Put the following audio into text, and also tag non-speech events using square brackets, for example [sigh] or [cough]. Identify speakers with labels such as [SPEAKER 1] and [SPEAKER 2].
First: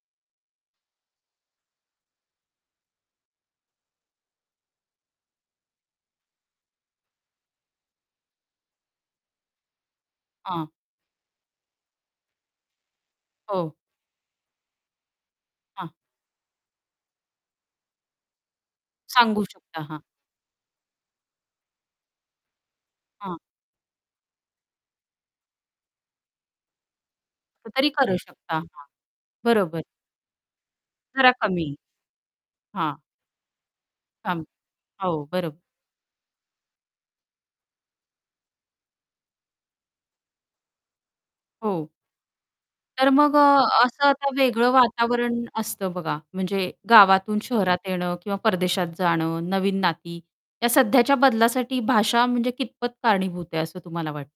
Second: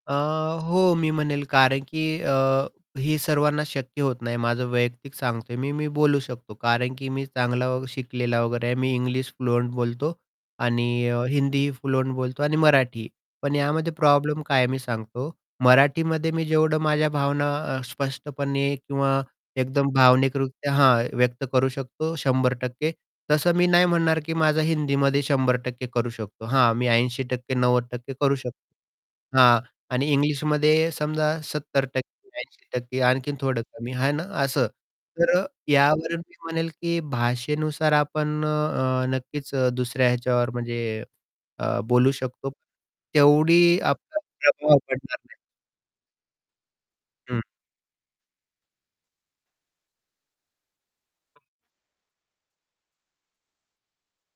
[SPEAKER 1] अ, हो मी म्हणेल, कारण की अ, ही सर्वांना शक्य होत नाही माझं वैयक्तिक सांगतोय मी, मी बोलू शकतो. कारण की मी चांगला शिकलेला वगैरे आहे. मी इंग्लिश फ्लुअंट बोलतो
[SPEAKER 2] हां.
[SPEAKER 1] आणि अ, हिंदी फ्लुअंट बोलतो आणि मराठीही, पण
[SPEAKER 2] हो.
[SPEAKER 1] यामध्ये प्रॉब्लेम काय आहे, मी सांगतो.
[SPEAKER 2] हां.
[SPEAKER 1] मराठीमध्ये मी जेवढं माझ्या भावना अ, स्पष्टपणे किंवा
[SPEAKER 2] सांगू शकता,
[SPEAKER 1] एकदम
[SPEAKER 2] हां.
[SPEAKER 1] भावनिकरित्या हां, व्यक्त करू शकतो 100%
[SPEAKER 2] हां.
[SPEAKER 1] तसं मी नाही म्हणणार, की माझा हिंदीमध्ये 100% करू शकतो. हां, मी 80% नव्वद
[SPEAKER 2] तरी
[SPEAKER 1] टक्के
[SPEAKER 2] करू
[SPEAKER 1] करू
[SPEAKER 2] शकता.
[SPEAKER 1] शकतो.
[SPEAKER 2] हां,
[SPEAKER 1] हां
[SPEAKER 2] बरोबर.
[SPEAKER 1] आणि इंग्लिशमध्ये समजा
[SPEAKER 2] जरा कमी.
[SPEAKER 1] सत्तर टक्के ऐंशी
[SPEAKER 2] हा.
[SPEAKER 1] टक्के आणखीन थोडं कमी आहे ना,
[SPEAKER 2] थाम
[SPEAKER 1] असं.
[SPEAKER 2] हो,
[SPEAKER 1] तर अ,
[SPEAKER 2] बरो
[SPEAKER 1] यावरून मी म्हणेल, की भाषेनुसार आपण अ, अ, नक्कीच अ, दुसऱ्या ह्याच्यावर म्हणजे अ,
[SPEAKER 2] हो.
[SPEAKER 1] बोलू शकतो
[SPEAKER 2] तर मग
[SPEAKER 1] तेवढी
[SPEAKER 2] अ, असं
[SPEAKER 1] आपला
[SPEAKER 2] आता
[SPEAKER 1] [unintelligible]
[SPEAKER 2] वेगळं
[SPEAKER 1] प्रभाव पडणार नाही.
[SPEAKER 2] वातावरण असतं बघा. म्हणजे गावातून
[SPEAKER 1] हं.
[SPEAKER 2] शहरात येणं किंवा परदेशात जाणं, नवीन नाती. या सध्याच्या बदलासाठी भाषा म्हणजे कितपत कारणीभूत आहे, असं तुम्हाला वाटतं?